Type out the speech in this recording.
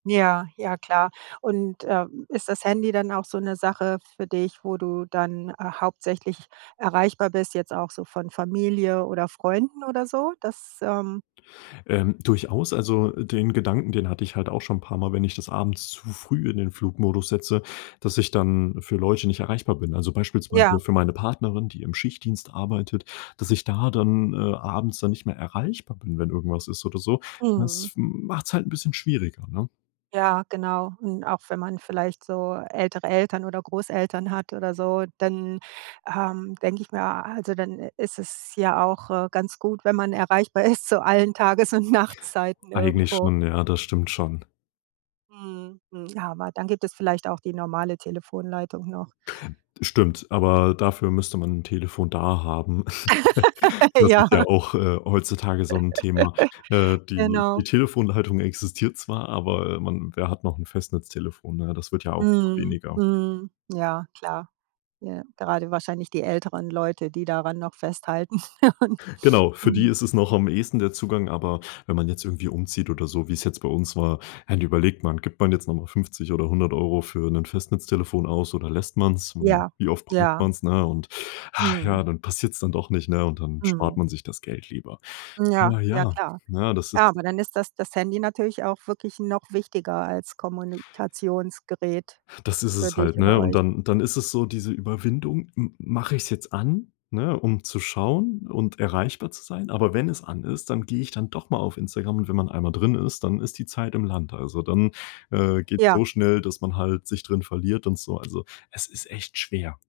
Ja, ja, klar. Und, äh, ist das Handy dann auch so 'ne Sache für dich, wo du dann hauptsächlich erreichbar bist, jetzt auch so von Familie oder Freunden oder so? Dass, ähm Ähm, durchaus. Also, den Gedanken, den hatte ich halt auch schon paarmal, wenn ich das abends zu früh in den Flugmodus setze, dass ich dann für Leute nicht erreichbar bin. Also, beispielsweise Ja. für meine Partnerin, die im Schichtdienst arbeitet, dass ich da dann, äh, abends dann nicht mehr erreichbar bin, wenn irgendwas ist oder so. Mhm. Das macht's halt 'n bisschen schwieriger, ne? Ja, genau. Und auch wenn man vielleicht so ältere Eltern oder Großeltern hat oder so, dann, ähm, denke ich mir a also dann ist es ja auch, äh, ganz gut, wenn man erreichbar ist, zu allen Tages und Nachtzeiten Eigentlich irgendwo. schon, ja, das stimmt schon. Mhm, mhm. Aber dann gibt es vielleicht auch die normale Telefonleitung noch. Stimmt, aber dafür müsste man 'n Telefon da haben. Das ist ja Ja. auch, äh, heutzutage so 'n Thema. Äh, die die Genau. Telefonleitung existiert zwar, aber, äh, man wer hat noch 'n Festnetztelefon, ne? Das wird ja auch immer Mhm. weniger. Mhm. Ja, klar. Ja. Gerade wahrscheinlich die älteren Leute, die daran noch festhalten. Genau, für die Mhm. ist es noch am ehesten der Zugang, aber wenn man jetzt irgendwie umzieht oder so, wie es jetzt bei uns war, dann überlegt man. Gibt man jetzt noch mal 50 oder 100 € für 'nen Festnetztelefon aus oder lässt man's? Mm, Ja, wie oft braucht ja. man's, ne? Und ach Mhm. ja, dann passiert's dann doch nicht, ne? Und dann spart Mhm. man sich das Geld lieber. Ja, Na ja, ja, klar. ne, das Ja, ist aber dann ist das das Handy natürlich auch wirklich noch wichtiger als Kommunikationsgerät Das ist für es dich halt, oder ne? Und euch. dann dann ist es so diese Überwindung, m mach ich's jetzt an, ne? Um zu schauen und erreichbar zu sein? Aber wenn es an ist, dann geh ich dann doch mal auf Instagram und wenn man einmal drin ist, dann ist die Zeit im Land. Also, dann, äh, geht's Ja. so schnell, dass man halt sich drin verliert und so. Also, es ist echt schwer.